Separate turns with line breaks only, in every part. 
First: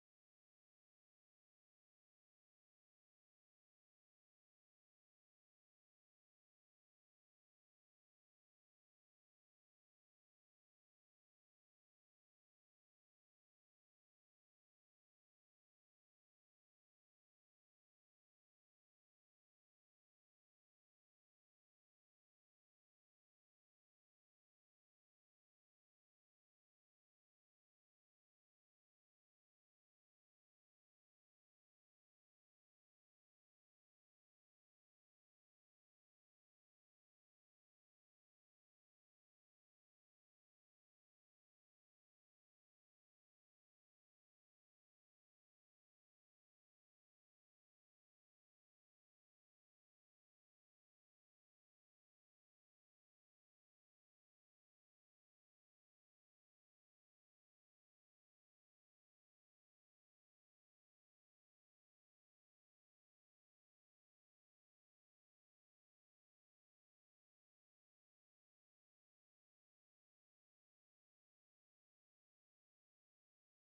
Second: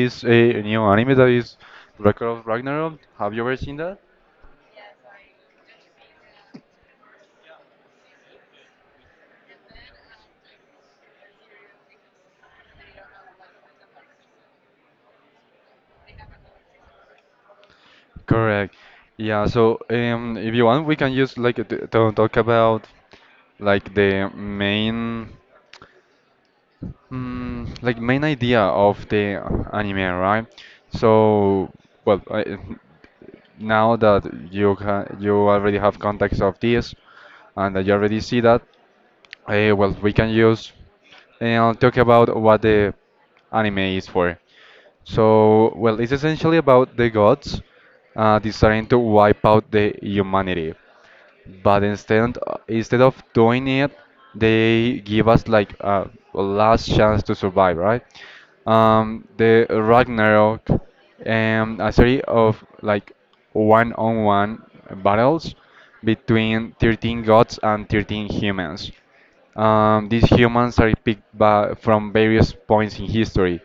this new anime that is Record of Ragnarok. Have you ever seen that? Correct. Yeah, so if you want, we can just like to talk about like the main idea of the anime, right? So, well, now that you already have context of this and that you already see that, well, we can use talk about what the anime is for. So, well, it's essentially about the gods deciding to wipe out the humanity. But instead of doing it, they give us like a last chance to survive, right? The Ragnarok, a series of like one-on-one battles between 13 gods and 13 humans. These humans are picked from various points in history,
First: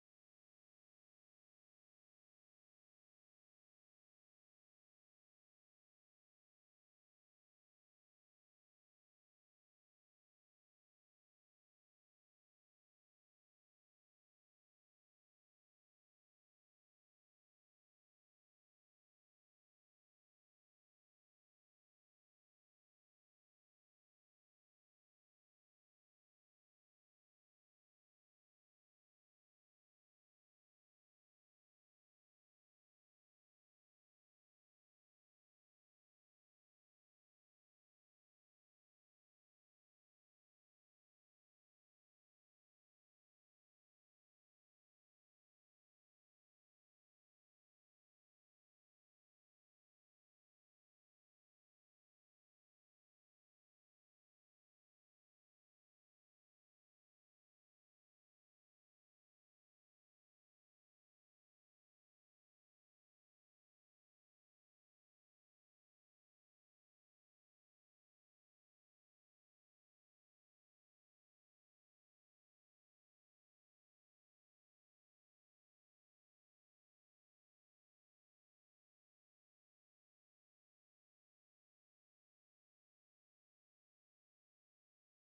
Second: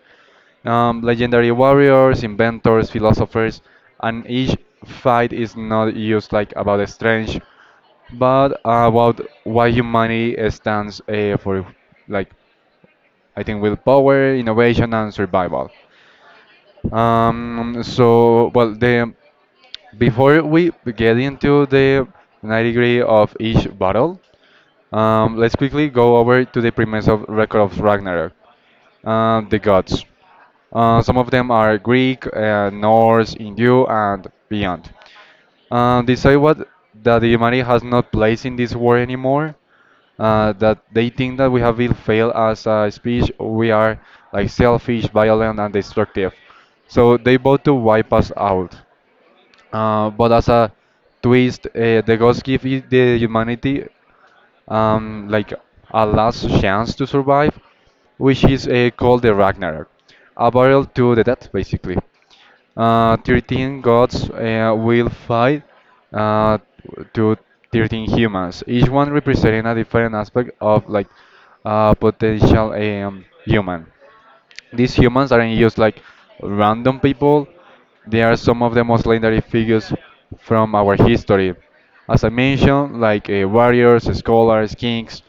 legendary warriors, inventors, philosophers, and each fight is not used like about strange, but about why humanity stands for, like, I think willpower, innovation, and survival. So well, the before we get into the 90 degree of each battle, let's quickly go over to the premise of Record of Ragnarok. The gods. Some of them are Greek, Norse, Hindu, and beyond. They say what that humanity has not place in this war anymore. That they think that we have been failed as a species. We are like selfish, violent, and destructive. So they vote to wipe us out. But as a twist, the gods give it the humanity like a last chance to survive, which is called the Ragnarok, a battle to the death, basically. 13 gods will fight uh, to 13 humans, each one representing a different aspect of like a potential human. These humans aren't just like random people, they are some of the most legendary figures from our history. As I mentioned, like, warriors, scholars, kings,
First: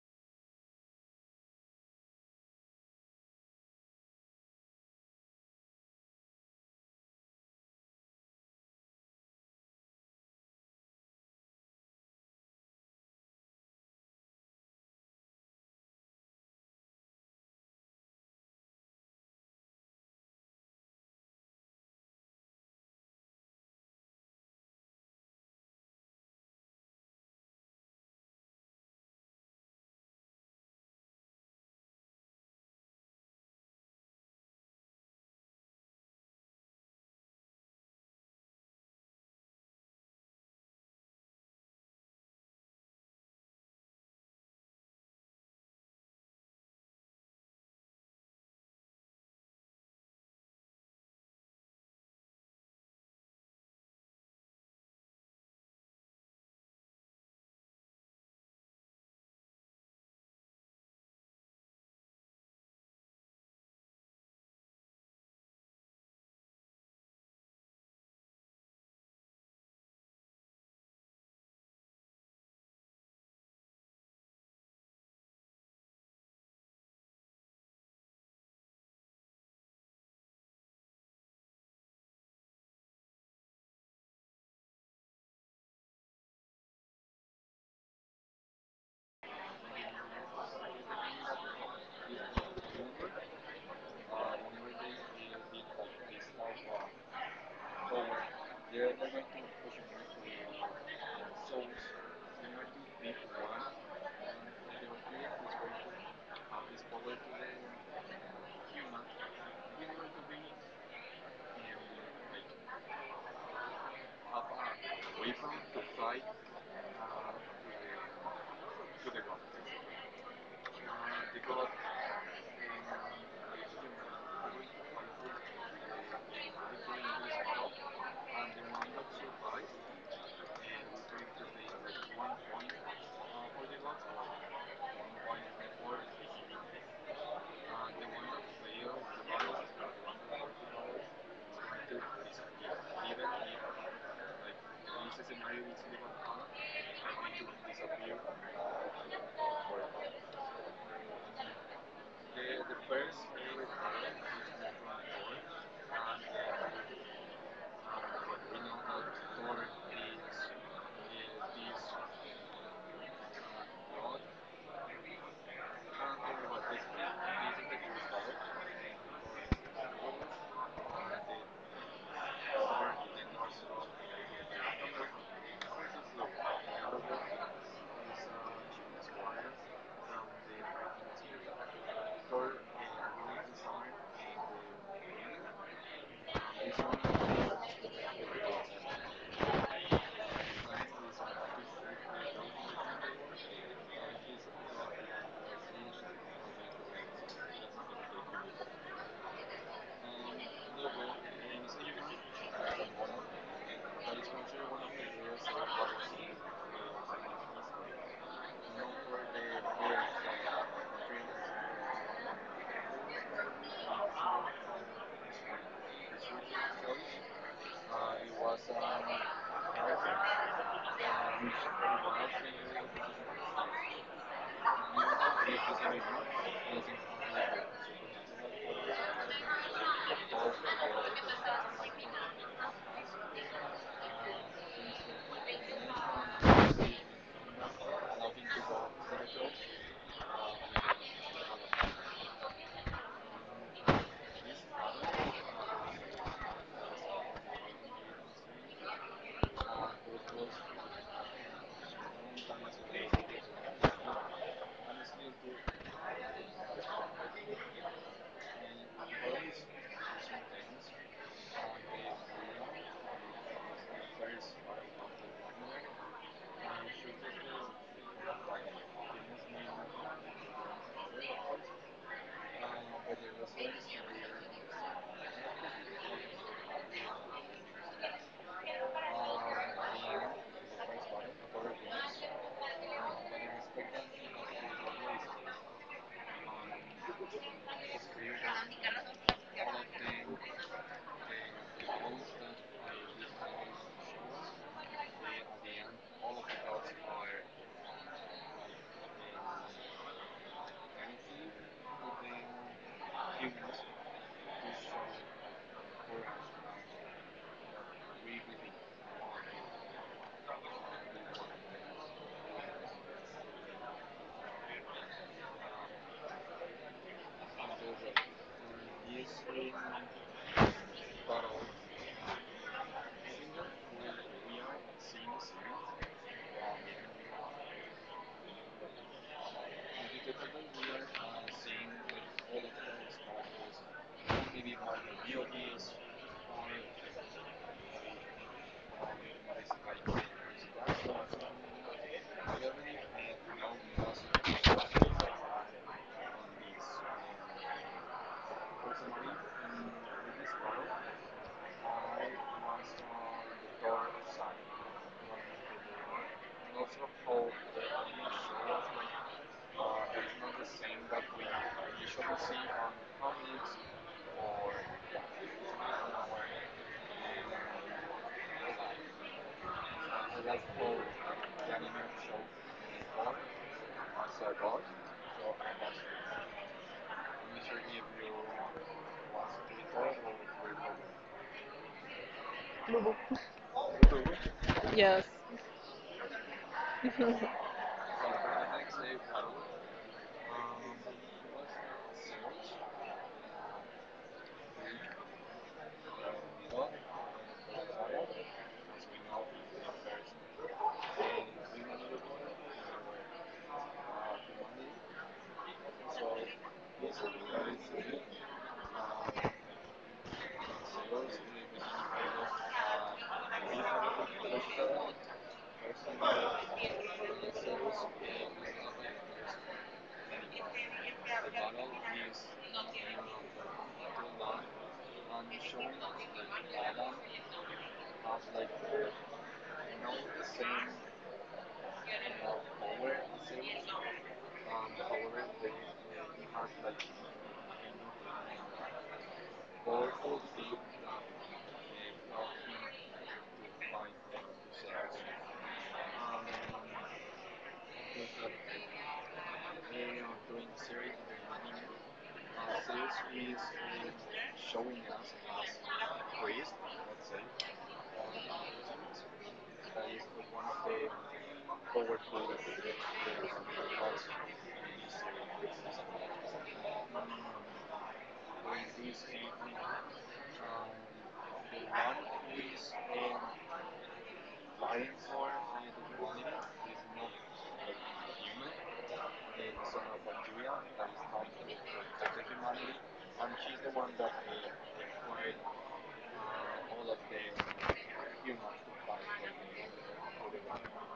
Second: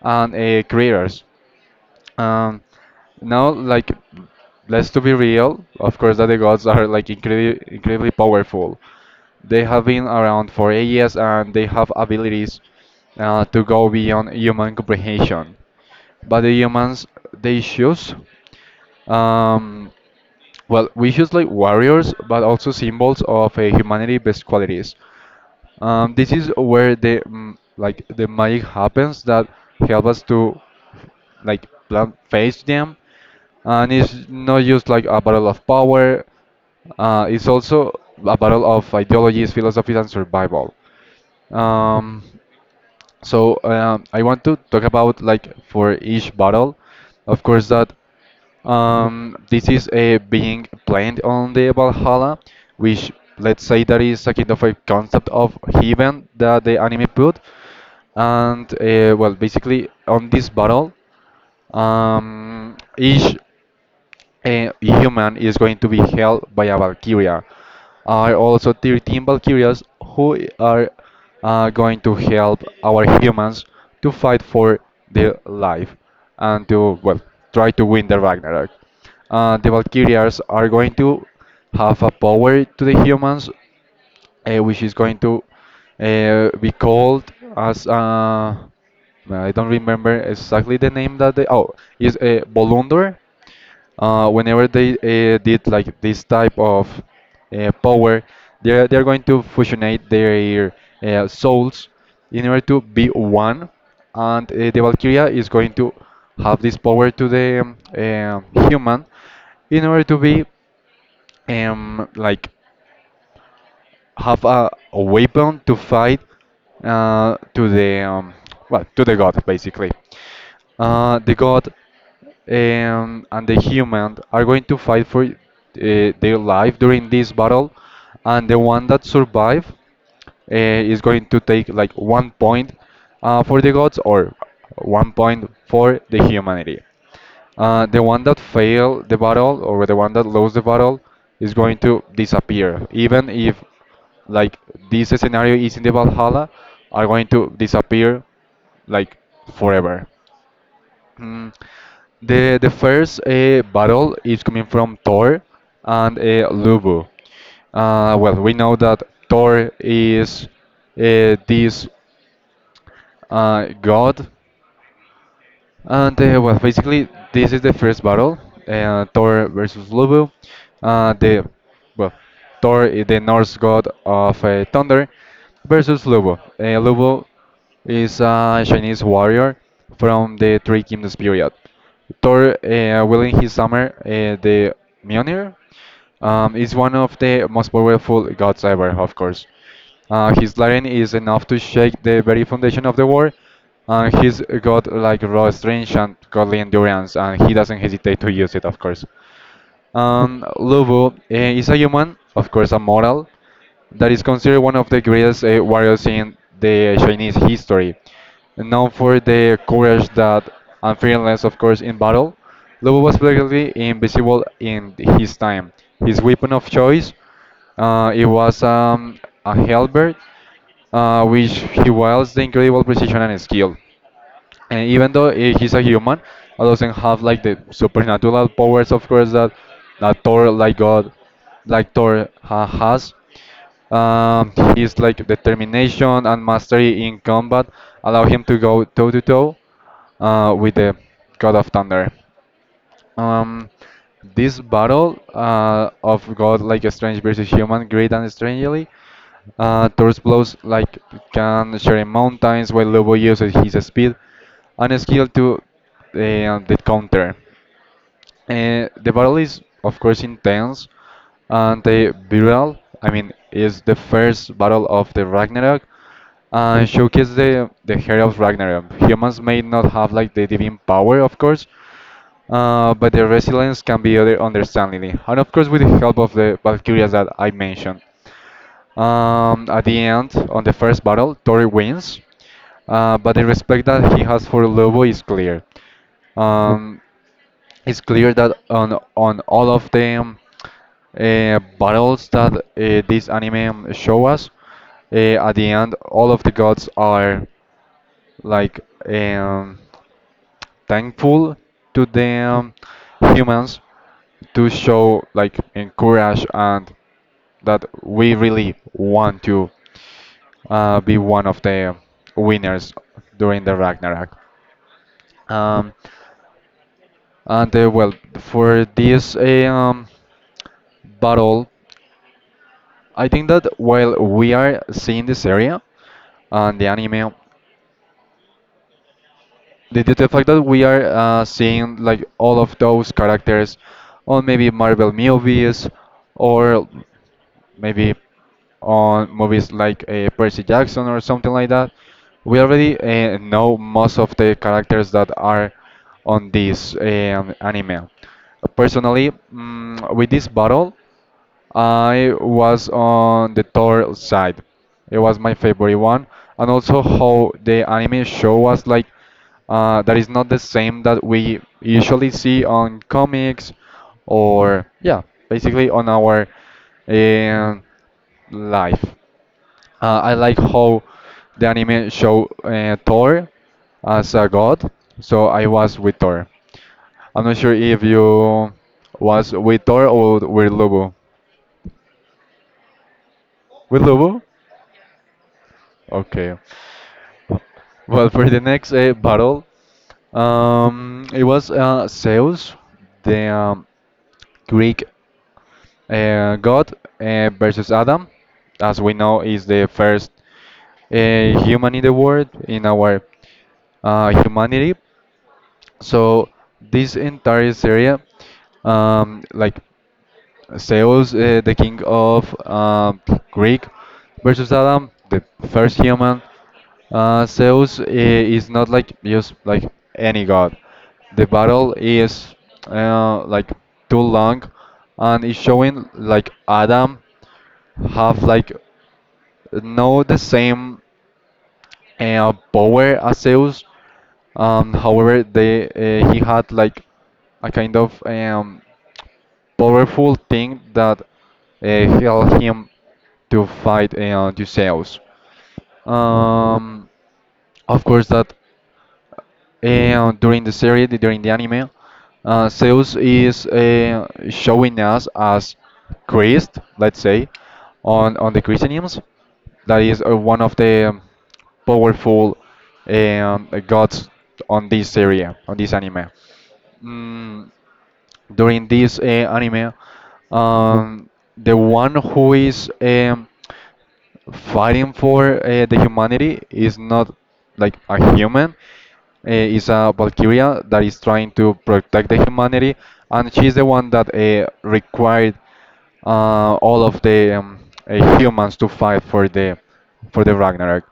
and creators. Um, Now, like, let's to be real. Of course, that the gods are like incredibly, incredibly powerful. They have been around for ages, and they have abilities to go beyond human comprehension. But the humans, they choose um, well, we use like warriors, but also symbols of humanity best qualities. This is where the mm, like the magic happens that help us to like plan face them, and it's not just like a battle of power. It's also a battle of ideologies, philosophies, and survival. Um, so I want to talk about, like, for each battle, of course that. This is being planned on the Valhalla, which, let's say, that is a kind of a concept of heaven that the anime put. And well, basically on this battle, each a human is going to be held by a Valkyria. Are also 13 Valkyrias who are going to help our humans to fight for their life and to, well, try to win the Ragnarok. The Valkyrias are going to have a power to the humans, which is going to be called as I don't remember exactly the name that they oh is Bolundur whenever they did like this type of power, they're going to fusionate their souls in order to be one. And the Valkyria is going to have this power to the human in order to be like have a weapon to fight to the well, to the god basically. The god and the human are going to fight for their life during this battle, and the one that survive is going to take like 1 point for the gods or 1 point for the humanity. The one that fail the battle or the one that lose the battle is going to disappear, even if like this scenario is in the Valhalla, are going to disappear, like, forever. Mm. The first battle is coming from Thor and Lubu. Well, we know that Thor is this god, and well, basically, this is the first battle, Thor versus Lubu. The Well, Thor is the Norse god of thunder, versus Lubu. Lubu is a Chinese warrior from the Three Kingdoms period. Thor, wielding his hammer, the Mjolnir, is one of the most powerful gods ever, of course. His Laren is enough to shake the very foundation of the war, and he's got like raw strength and godly endurance, and he doesn't hesitate to use it, of course. Lobo is a human, of course, a mortal, that is considered one of the greatest warriors in the Chinese history. Known for the courage that and fearlessness, of course, in battle, Lobo was practically invisible in his time. His weapon of choice, it was a halberd, which he wields the incredible precision and skill. And even though he's a human, he doesn't have like the supernatural powers, of course, that Thor, like God, like Thor ha has. His, like, determination and mastery in combat allow him to go toe to toe with the God of Thunder. Um, this battle of God, like strange versus human, great and strangely, Thor's blows like can shatter mountains, while Lobo uses his speed and skill to the counter. The battle is, of course, intense and brutal. I mean, is the first battle of the Ragnarok and showcases the hero of Ragnarok. Humans may not have like the divine power, of course, but their resilience can be other understandingly, and of course with the help of the Valkyrias that I mentioned. At the end, on the first battle, Tori wins, but the respect that he has for Lobo is clear. Um, it's clear that on all of the battles that this anime show us. At the end, all of the gods are, like, um, thankful to the humans to show like encourage and that we really want to be one of the winners during the Ragnarok. Um, and well, for this battle, I think that while we are seeing this area and the anime, the fact that we are seeing like all of those characters on maybe Marvel movies or maybe on movies like Percy Jackson or something like that, we already know most of the characters that are on this anime. Personally, with this battle, I was on the Thor side. It was my favorite one, and also how the anime show was like. That is not the same that we usually see on comics or, yeah, basically on our um life. I like how the anime show Thor as a god, so I was with Thor. I'm not sure if you was with Thor or with Lubu. With Lubu? Okay. Well, for the next battle, it was Zeus, the Greek god, versus Adam. As we know, is the first human in the world in our humanity. So this entire area, like Zeus, the king of Greek, versus Adam, the first human. Zeus is not like just like any god. The battle is like too long, and it's showing like Adam have like no the same and Power Aseus. However, they he had like a kind of powerful thing that helped him to fight Odysseus. Um, of course, that and during the series, during the anime, Zeus is showing us as Christ, let's say, on the Christianism. That is one of the powerful gods on this area, on this anime. Mm, During this anime, um, the one who is fighting for the humanity is not like a human, is a Valkyria that is trying to protect the humanity, and she's the one that required all of the humans to fight for the Ragnarok.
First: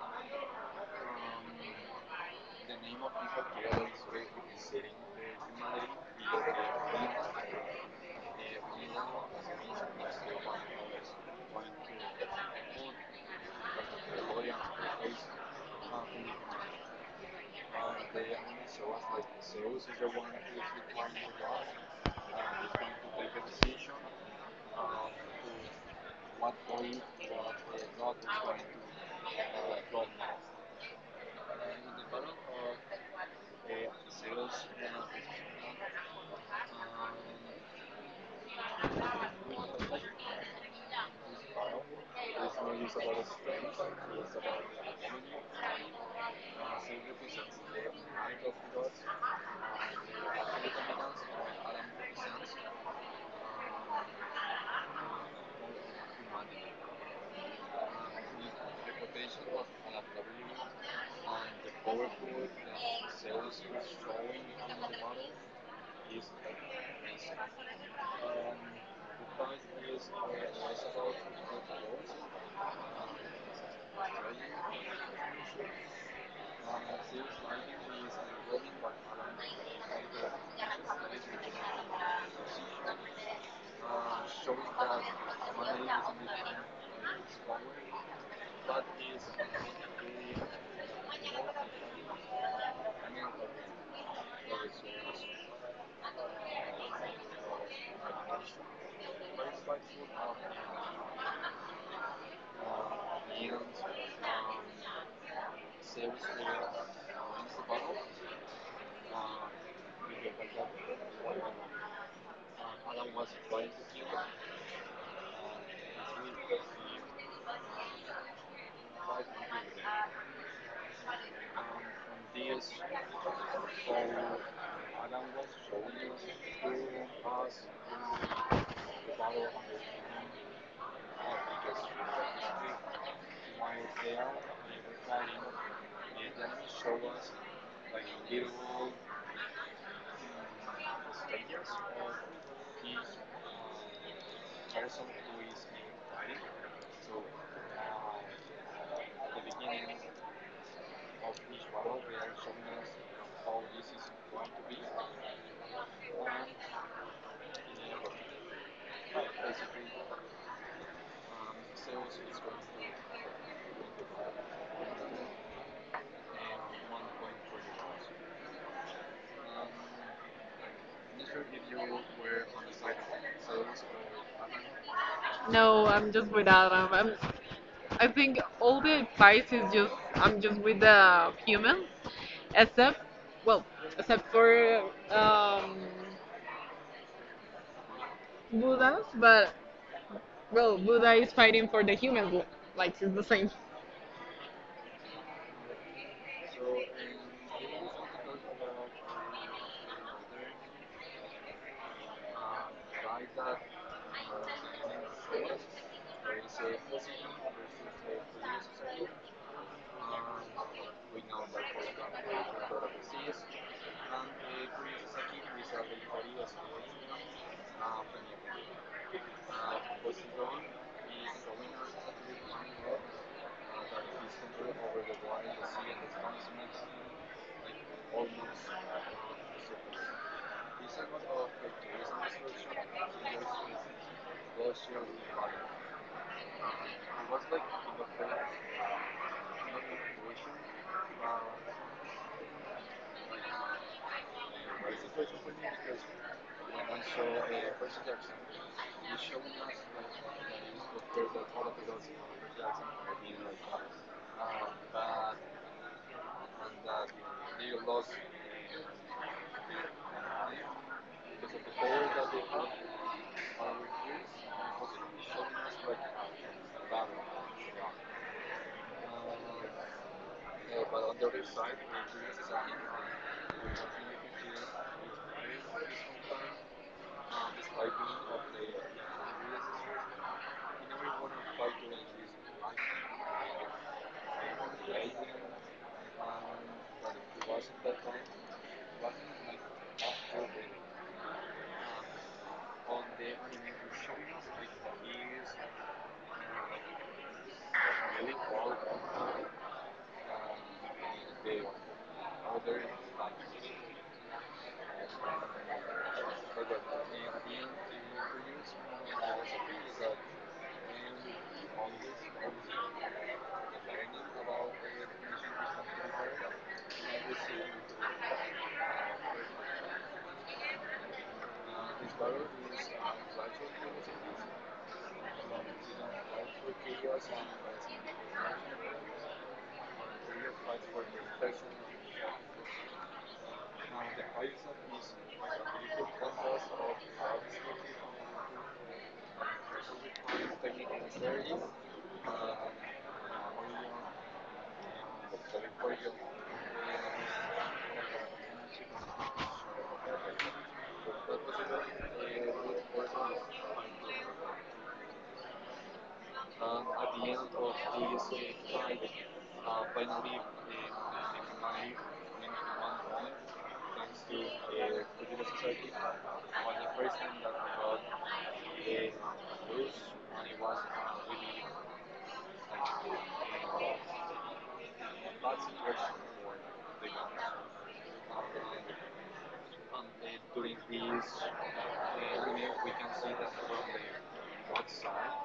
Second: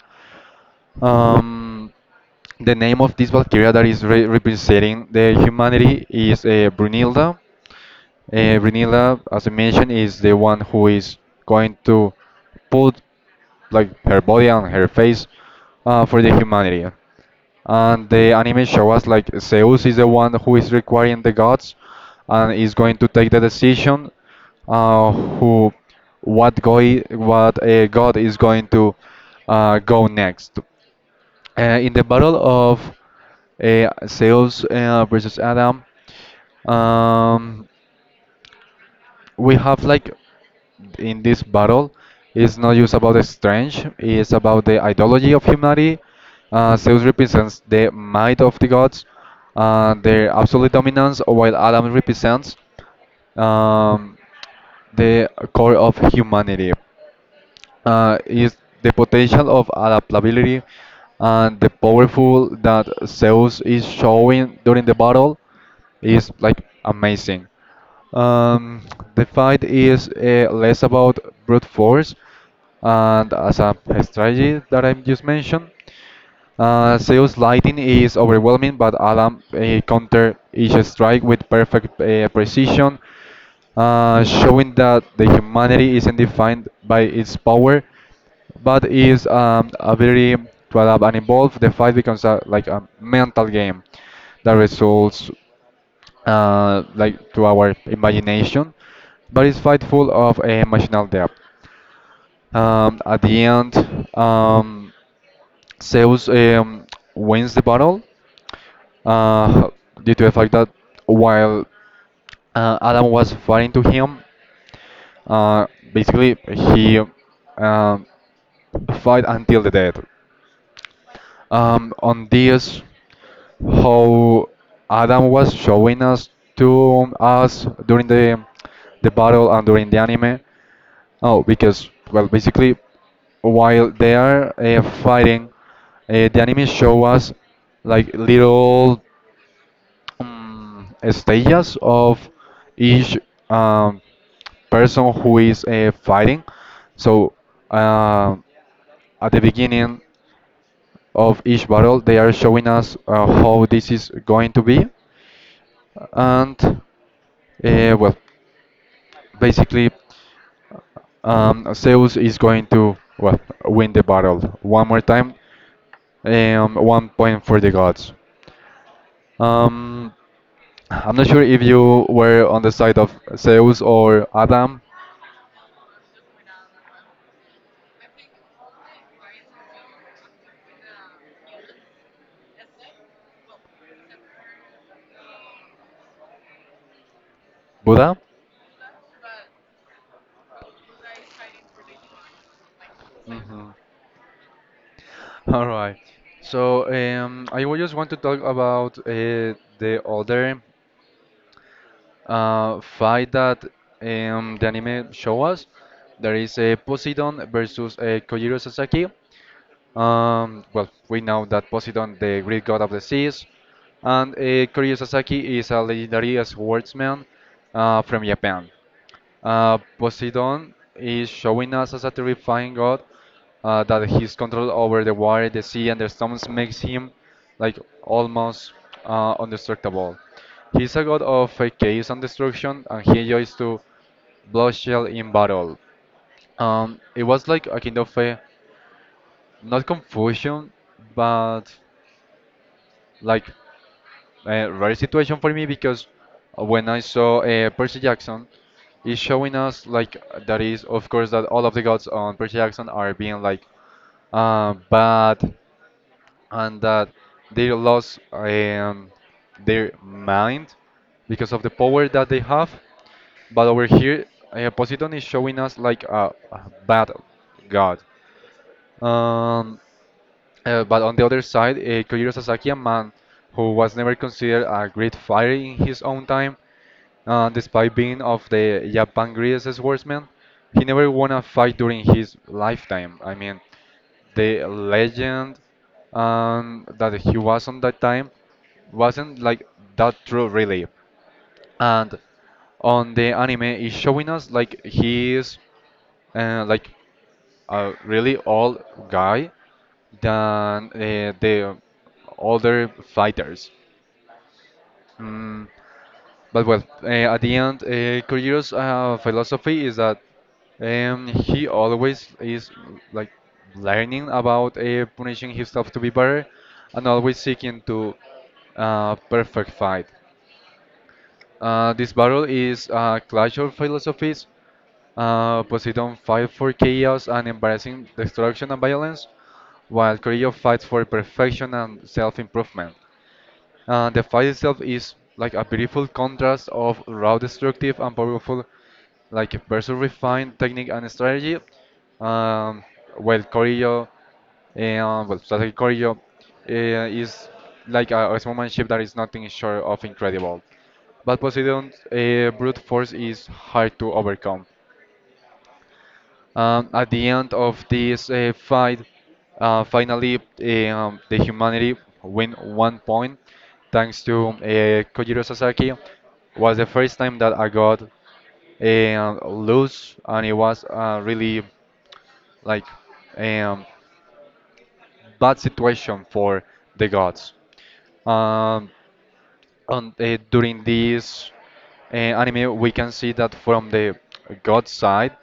Um, the name of this Valkyria that is representing the humanity is Brunilda. Renila, as I mentioned, is the one who is going to put like her body and her face for the humanity. And the anime show us like Zeus is the one who is requiring the gods and is going to take the decision who what a god is going to go next. In the battle of Zeus versus Adam, um, we have like in this battle it's not just about the strange, it's about the ideology of humanity. Zeus represents the might of the gods, their absolute dominance, while Adam represents um, the core of humanity is the potential of adaptability, and the powerful that Zeus is showing during the battle is like amazing. Um, the fight is less about brute force and as a strategy that I just mentioned. Zeus' lightning is overwhelming, but Adam countered each strike with perfect precision, showing that the humanity isn't defined by its power, but its ability to adapt and evolve. The fight becomes like a mental game that results like to our imagination, but it's fight full of emotional depth. At the end, Zeus wins the battle uh, due to the fact that while Adam was fighting to him, uh, basically he um, fight until the death. On this, how Adam was showing us to us during the battle and during the anime. Oh, because well, basically, while they are fighting, the anime show us like little stages of each um, person who is fighting. So uh, at the beginning of each battle, they are showing us how this is going to be, and well, basically Zeus is going to well win the battle one more time. 1 point for the gods. Um, I'm not sure if you were on the side of Zeus or Adam,
No, I'm just with Adam. I think all the advice is just I'm just with the humans, except well, except for um,
Buddha.
Buddhas. But well, Buddha is fighting for the humans. Like it's the same.
Mhm. All right. So I would just want to talk about the other fight that the anime show us. There is a Poseidon versus Kojiro Sasaki. Well, we know that Poseidon, the Greek god of the seas, and Koryu Sasaki is a legendary swordsman from Japan. Poseidon is showing us as a terrifying god that his control over the water, the sea, and the storms makes him like almost indestructible. He's a god of chaos and destruction, and he enjoys to bloodshed in battle. It was like a kind of a not confusion, but like a rare situation for me because when I saw Percy Jackson, it's showing us like that is of course that all of the gods on Percy Jackson are being like bad, and that they lost their mind because of the power that they have. But over here, Poseidon is showing us like a bad god. Um, but on the other side, Kojiro Sasaki, a man who was never considered a great fighter in his own time, despite being of the Japan greatest swordsman, he never won a fight during his lifetime. I mean, the legend that he was on that time wasn't like that true, really. And on the anime, is showing us like he is like a really old guy than the other fighters. Mm, but well, at the end, Kojiro's philosophy is that he always is like learning about punishing himself to be better, and always seeking to perfect fight. This battle is a clash of philosophies. Poseidon fights for chaos and embarrassing destruction and violence, while Corio fights for perfection and self-improvement. The fight itself is like a beautiful contrast of raw destructive and powerful like versus refined technique and strategy. Um, well, Corio, well, strategy Corio is like a ship that is nothing short of incredible. But Poseidon's brute force is hard to overcome. At the end of this fight, finally, the humanity win 1 point thanks to Kojiro Sasaki. Was the first time that I got lose, and it was really like eh, um, bad situation for the gods. Um, on during this anime, we can see that from the god side,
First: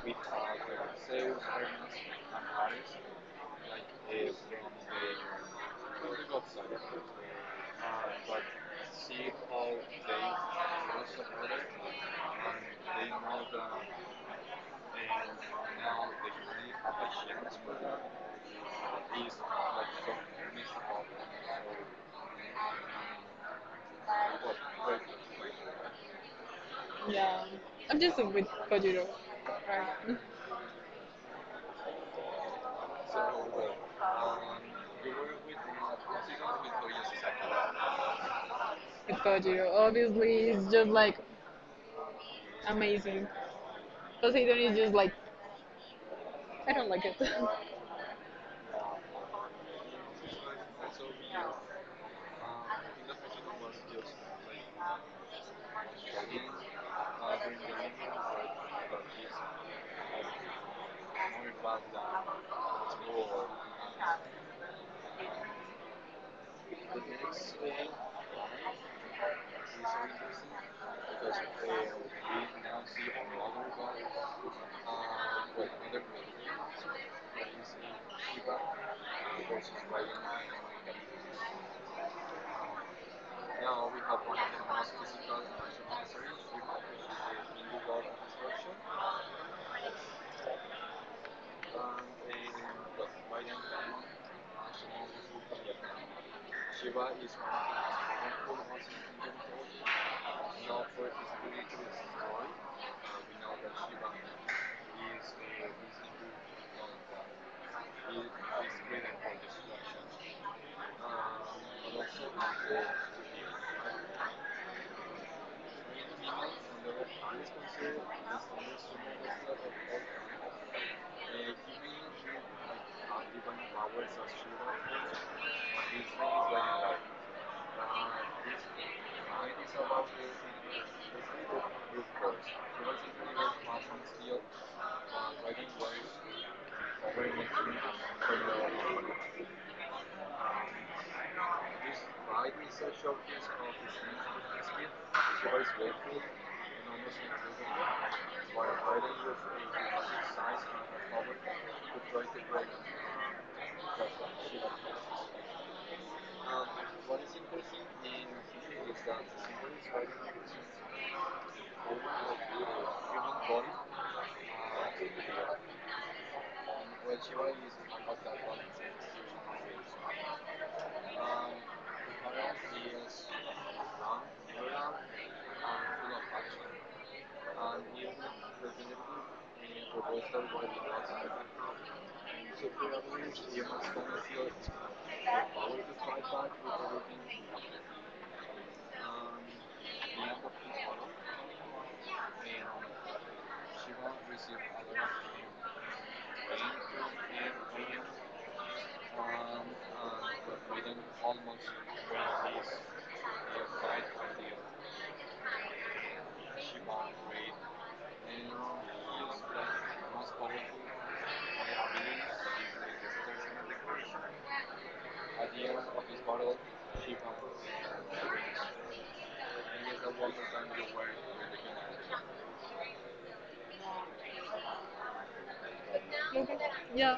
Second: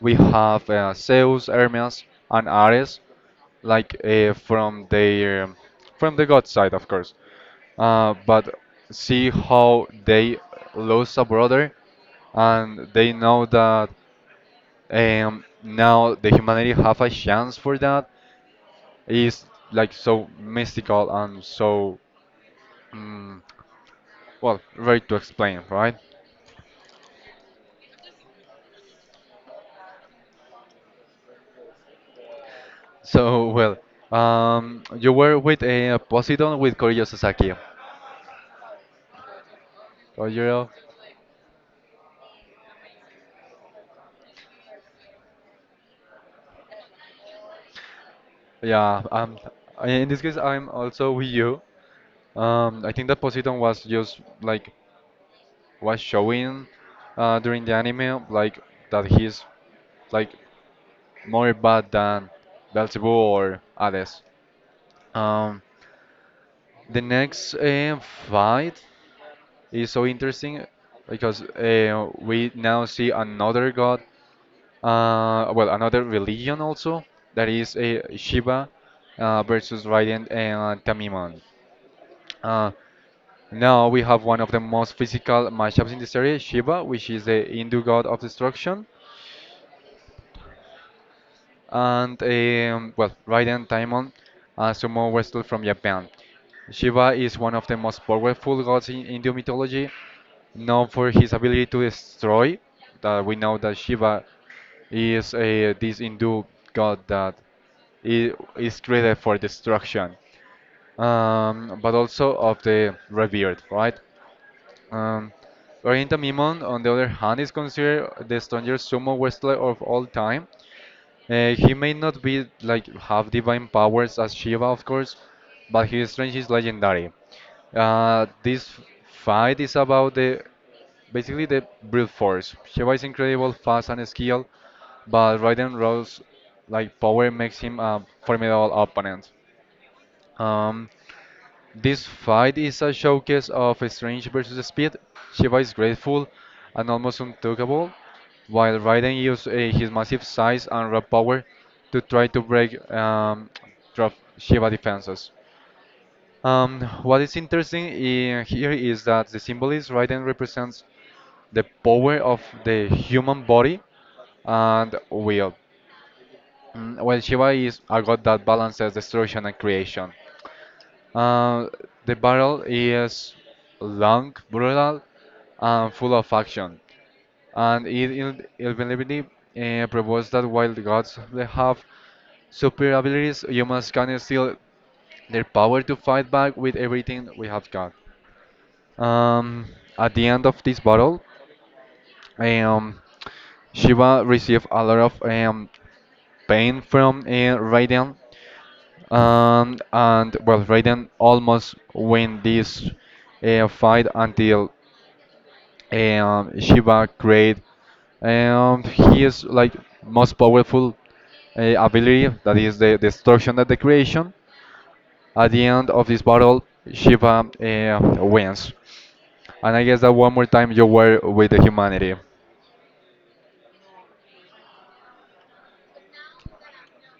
we have Zeus, Hermes, and Ares, like from the god side, of course. But see how they lost a brother, and they know that now the humanity have a chance for that is like so mystical and so mm, well, very to explain, right?
Yeah, I'm just with Kojiro. Right.
So, well, you were with a Poseidon with Koryo Sasaki.
With Kojiro, obviously,
Koryo,
it's just like amazing. Poseidon is just like I don't like it.
yeah. In this case, I'm also with you. I think that Poseidon was just like was showing during the anime, like that he's like more bad than Belzebub or Hades. Um, the next fight is so interesting because we now see another god. Well, another religion also that is Shiva versus Raiden and Tamiman. Uh, Now we have one of the most physical matchups in the series, Shiva, which is the Hindu god of destruction, and well, Raiden Tamiman, a sumo wrestler from Japan. Shiva is one of the most powerful gods in Hindu mythology, known for his ability to destroy. That we know that Shiva is this Hindu god that i- is created for destruction, but also of the revered, right? Um, Orienta Mimon, on the other hand, is considered the strongest sumo wrestler of all time. He may not be like have divine powers as Shiva, of course, but his strength is legendary. This fight is about the basically the brute force. Shiva is incredible, fast and skilled, but Raiden Rose like power makes him a formidable opponent. Um, this fight is a showcase of strength versus speed. Shiva is graceful and almost untouchable, while Raiden uses his massive size and raw power to try to break Dra- Shiva defenses. What is interesting in here is that the symbol is Raiden represents the power of the human body and will, while Shiva is a god that balances destruction and creation. Uh, the battle is long, brutal, and full of action, and it inevitably proves that while the gods they have superior abilities, humans can still their power to fight back with everything we have got. Um, at the end of this battle, um, Shiva received a lot of pain from Raiden, and well, Raiden almost win this fight until Shiva create his like most powerful ability that is the destruction and the creation. At the end of this battle, Shiva wins. And I guess that one more time you were with the humanity.
Yeah.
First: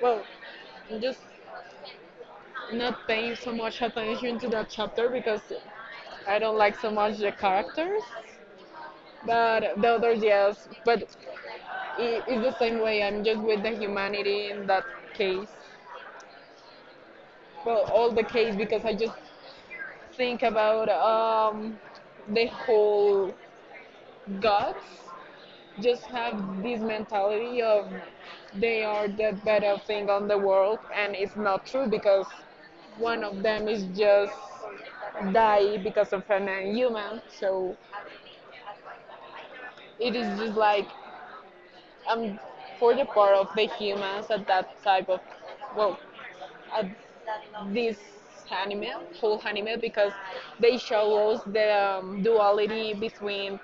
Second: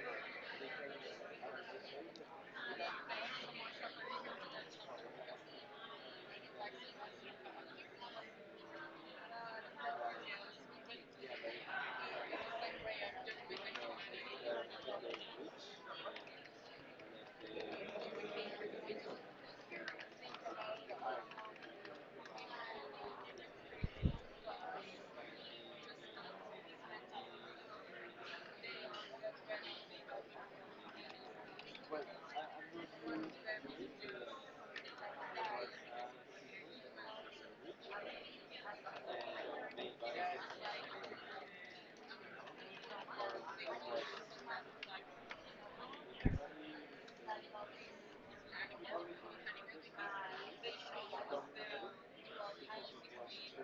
Well, just not paying so much attention to that chapter because I don't like so much the characters. But the others, yes. But it's the same way. I'm just with the humanity in that case. Well, all the case because I just think about the whole gods just have this mentality of they are the better thing on the world and it's not true because one of them is just die because of an human, so it is just like I'm for the part of the humans at that type of well, at this anime, whole anime, because they show us the duality between,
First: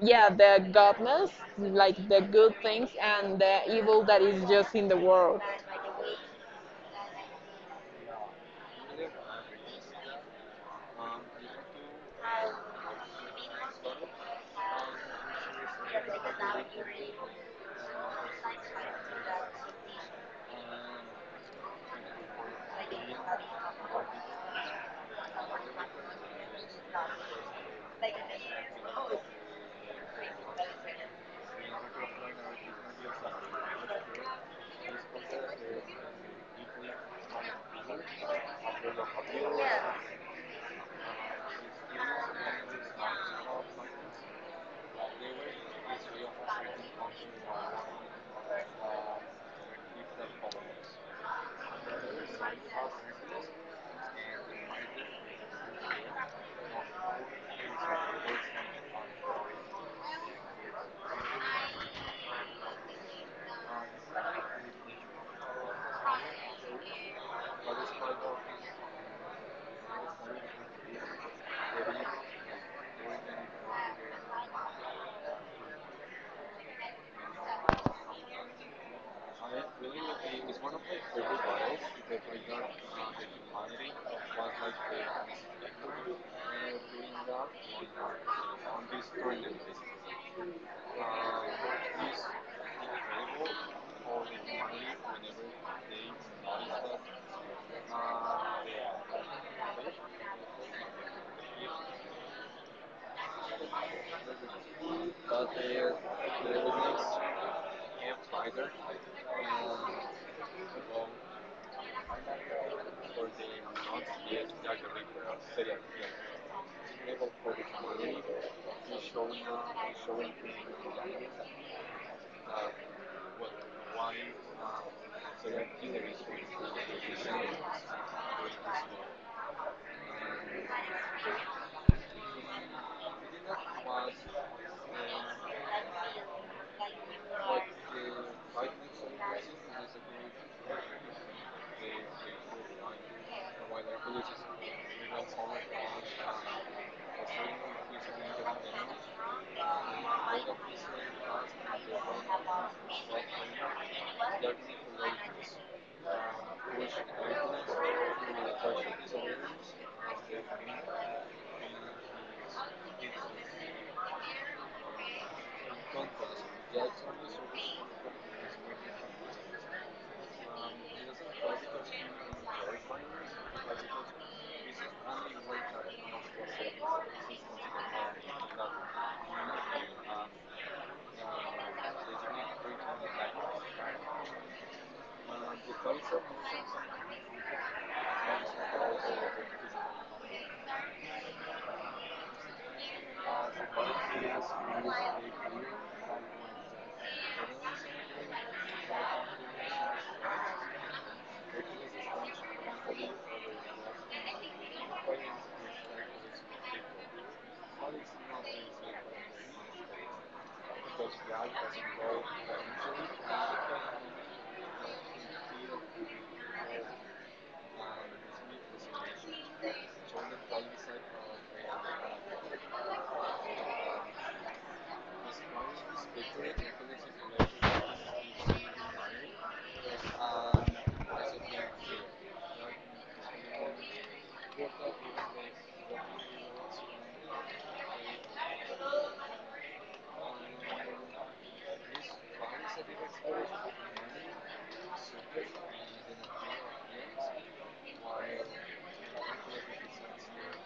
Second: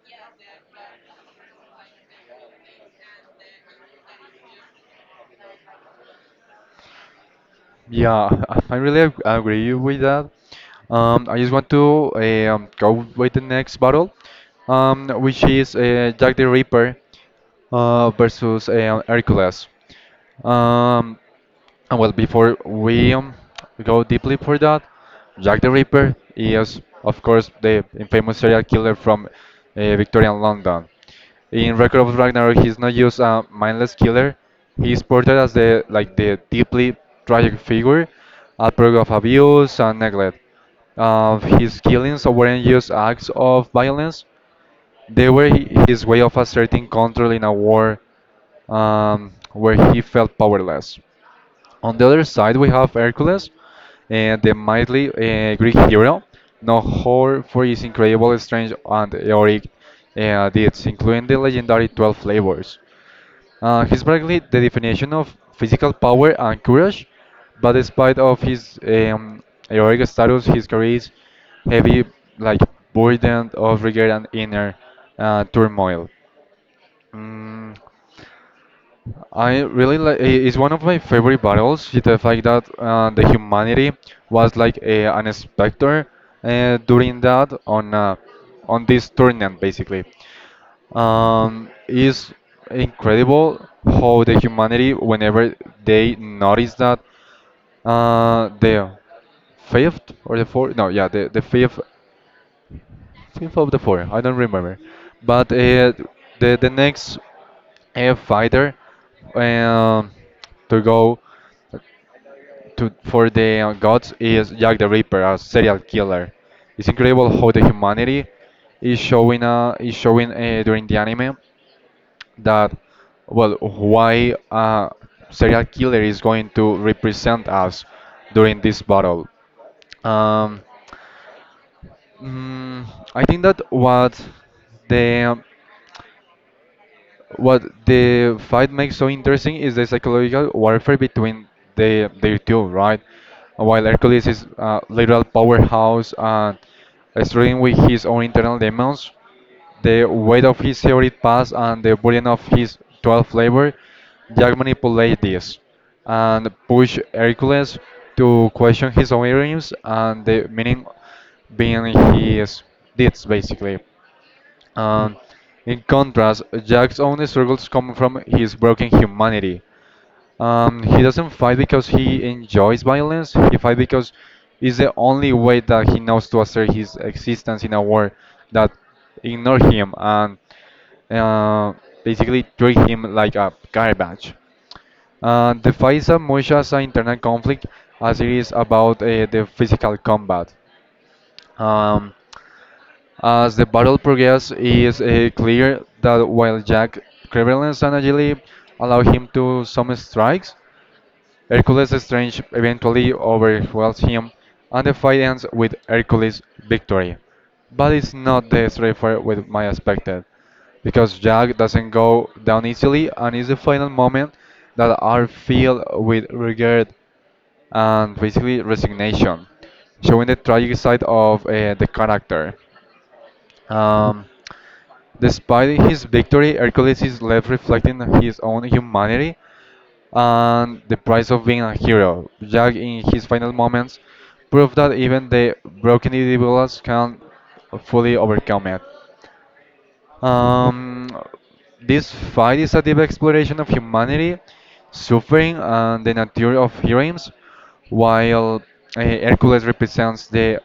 yeah, the goodness, like the good things, and the evil that is just in the world.
Yeah, I really agree with that. I just want to go with the next battle, which is Jack the Ripper versus Hercules. Um, and well, before we go deeply for that, Jack the Ripper is, of course, the infamous serial killer from Victorian London. In Record of Ragnarok, he's not just a mindless killer. He's portrayed as the like the deeply tragic figure, a product of abuse and neglect. His killings weren't just acts of violence; they were his way of asserting control in a war where he felt powerless. On the other side, we have Hercules, and the mighty Greek hero, known whore for his incredible strength and heroic deeds, including the legendary 12 labors. He's practically the definition of physical power and courage, but despite of his heroic status, his career heavy, like burden of regret and inner turmoil. Mm. I really like it's one of my favorite battles. The fact that the humanity was like an specter during that on this tournament basically. It's incredible how the humanity whenever they notice that the fifth or the fourth no yeah the fifth of the four. I don't remember. But the next fighter um, to go to for the gods is Jack the Ripper, a serial killer. It's incredible how the humanity is showing during the anime that well why a serial killer is going to represent us during this battle. Um, Mm, I think that the what the fight makes so interesting is the psychological warfare between their two, right? While Hercules is a literal powerhouse and struggling with his own internal demons, the weight of his storied past and the burden of his 12th labor, Jack manipulates this and push Hercules to question his own dreams and the meaning behind his deeds, basically. Um, in contrast, Jack's own struggles come from his broken humanity. He doesn't fight because he enjoys violence, he fights because it's the only way that he knows to assert his existence in a world that ignore him and uh, basically treat him like a garbage. The fight is as much as an internal conflict as it is about the physical combat. Um, as the battle progressed, it is clear that while Jack's cleverness and agility allow him to some strikes, Hercules Strange eventually overwhelms him, and the fight ends with Hercules' victory. But it's not the straightforward with my expected, because Jack doesn't go down easily, and it's the final moment that are filled with regret and basically resignation, showing the tragic side of the character. Um, Despite his victory, Hercules is left reflecting his own humanity and the price of being a hero. Jack, in his final moments, proved that even the broken individuals can fully overcome it. Um, this fight is a deep exploration of humanity, suffering, and the nature of heroes, while Hercules represents the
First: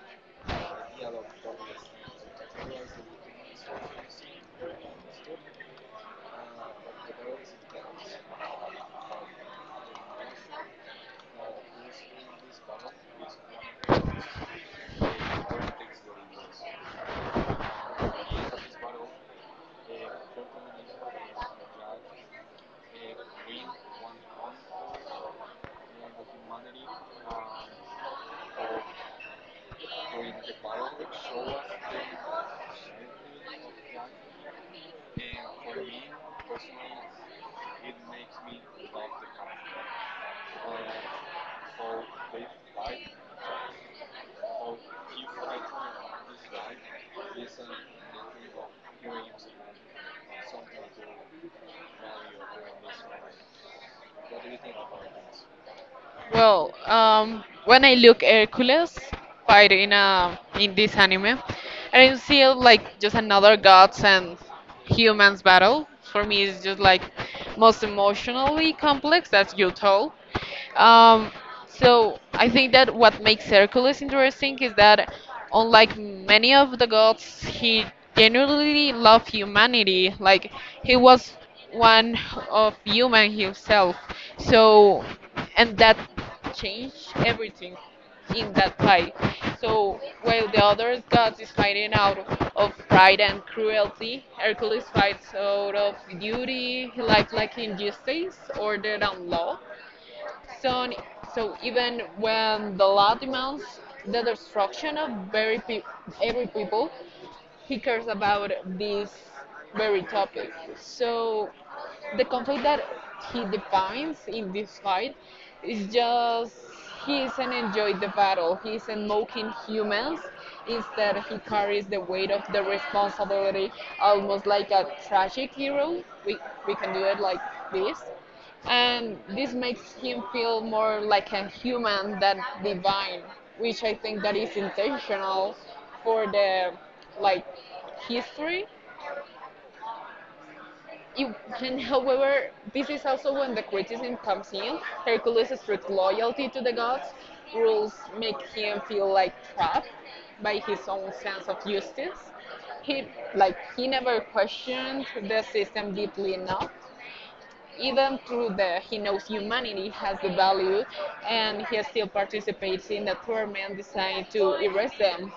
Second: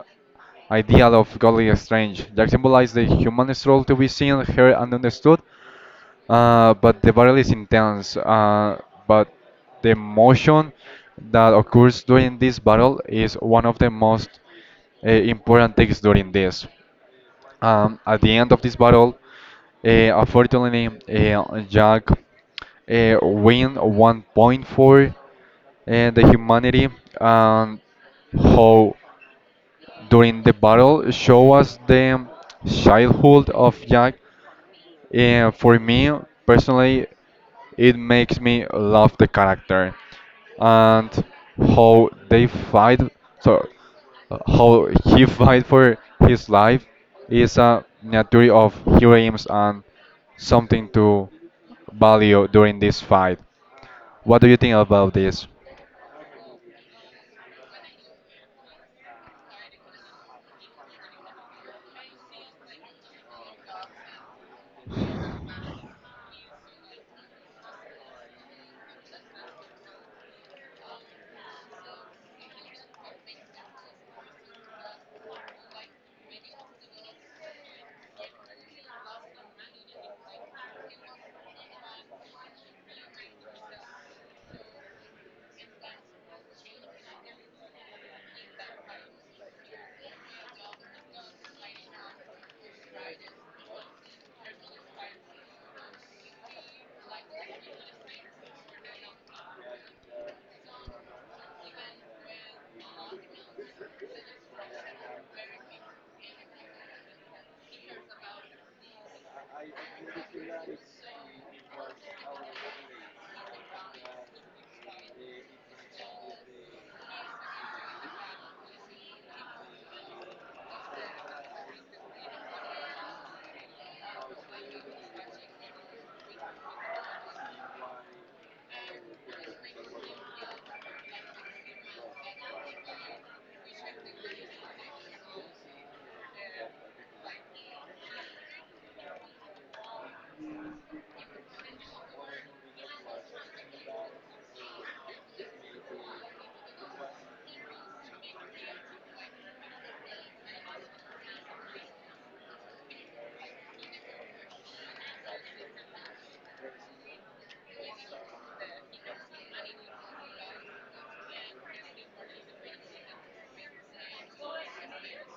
ideal of godly strength that symbolizes the human struggle to be seen, heard, and understood. But the battle is intense, but the emotion that occurs during this battle is one of the most important things during this. At the end of this battle, unfortunately, Jack win 1 point for the humanity, and how during the battle show us the childhood of Jack. And for me personally, it makes me love the character and how they fight. So how he fight for his life is a nature of heroism and something to value during this fight. What do you think about this?
Well, when I look Hercules fight in this anime, I don't see it like just another gods and humans battle. For me, it's just like most emotionally complex, as you told. Um, So I think that what makes Hercules interesting is that, unlike many of the gods, he genuinely loved humanity. Like he was one of human himself. So, and that changed everything in that fight. So while the other gods is fighting out of pride and cruelty, Hercules fights out of duty, like injustice, order and law. So, so, even when the law demands the destruction of every people, he cares about this very topic. So the conflict that he defines in this fight is just he isn't enjoying the battle. He isn't mocking humans. Instead, he carries the weight of the responsibility almost like a tragic hero. We can do it like this. And this makes him feel more like a human than divine, which I think that is intentional for the like history it, and however, this is also when the criticism comes in. Hercules' strict loyalty to the gods rules make him feel like trapped by his own sense of justice. He like he never questioned the system deeply enough even through the he knows humanity has the value and he still participates in the torment designed to erase them,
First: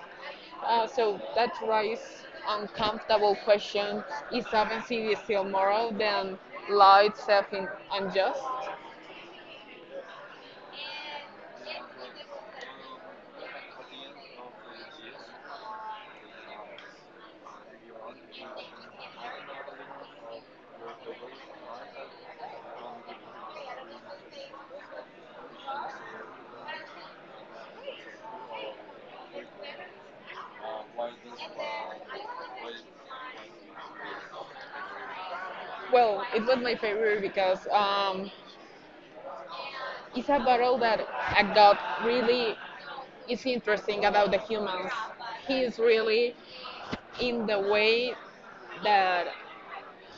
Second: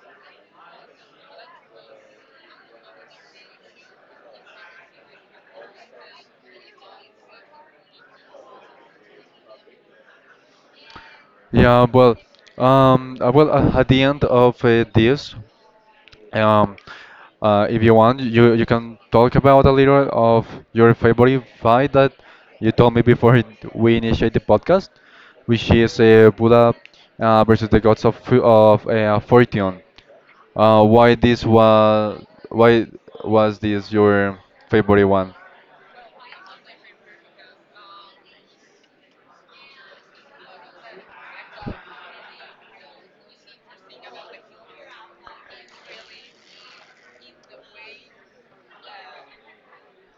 so that raises uncomfortable questions is agency still moral than law itself in unjust.
Yeah, well, well, at the end of this. Um, if you want, you can talk about a little of your favorite fight that you told me before we initiate the podcast, which is Buddha versus the gods of Fortune. Uh, why this was why was this your favorite one?
Well, it was my favorite because it's a battle that I got really is interesting about the humans. He is really in the way that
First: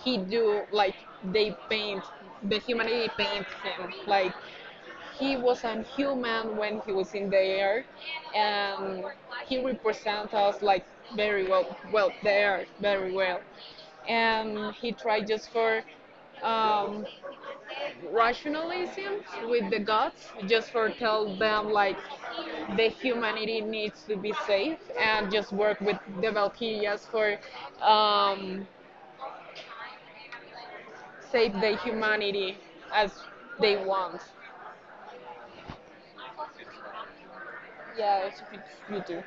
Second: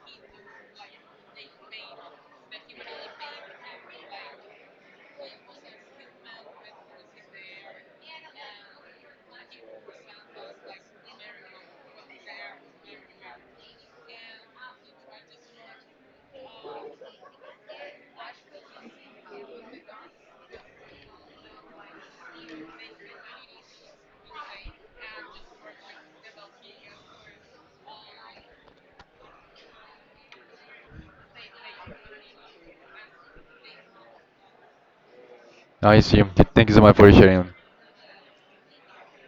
he do like they paint, the humanity paints him like he was a human when he was in the air and he represents us like very well, well the air very well, and he tried just for um, rationalism with the gods just for tell them like the humanity needs to be safe and just work with the Valkyrias for um, save the humanity as they want.
I see. Thank you so much for sharing.
Yeah, it's a you do.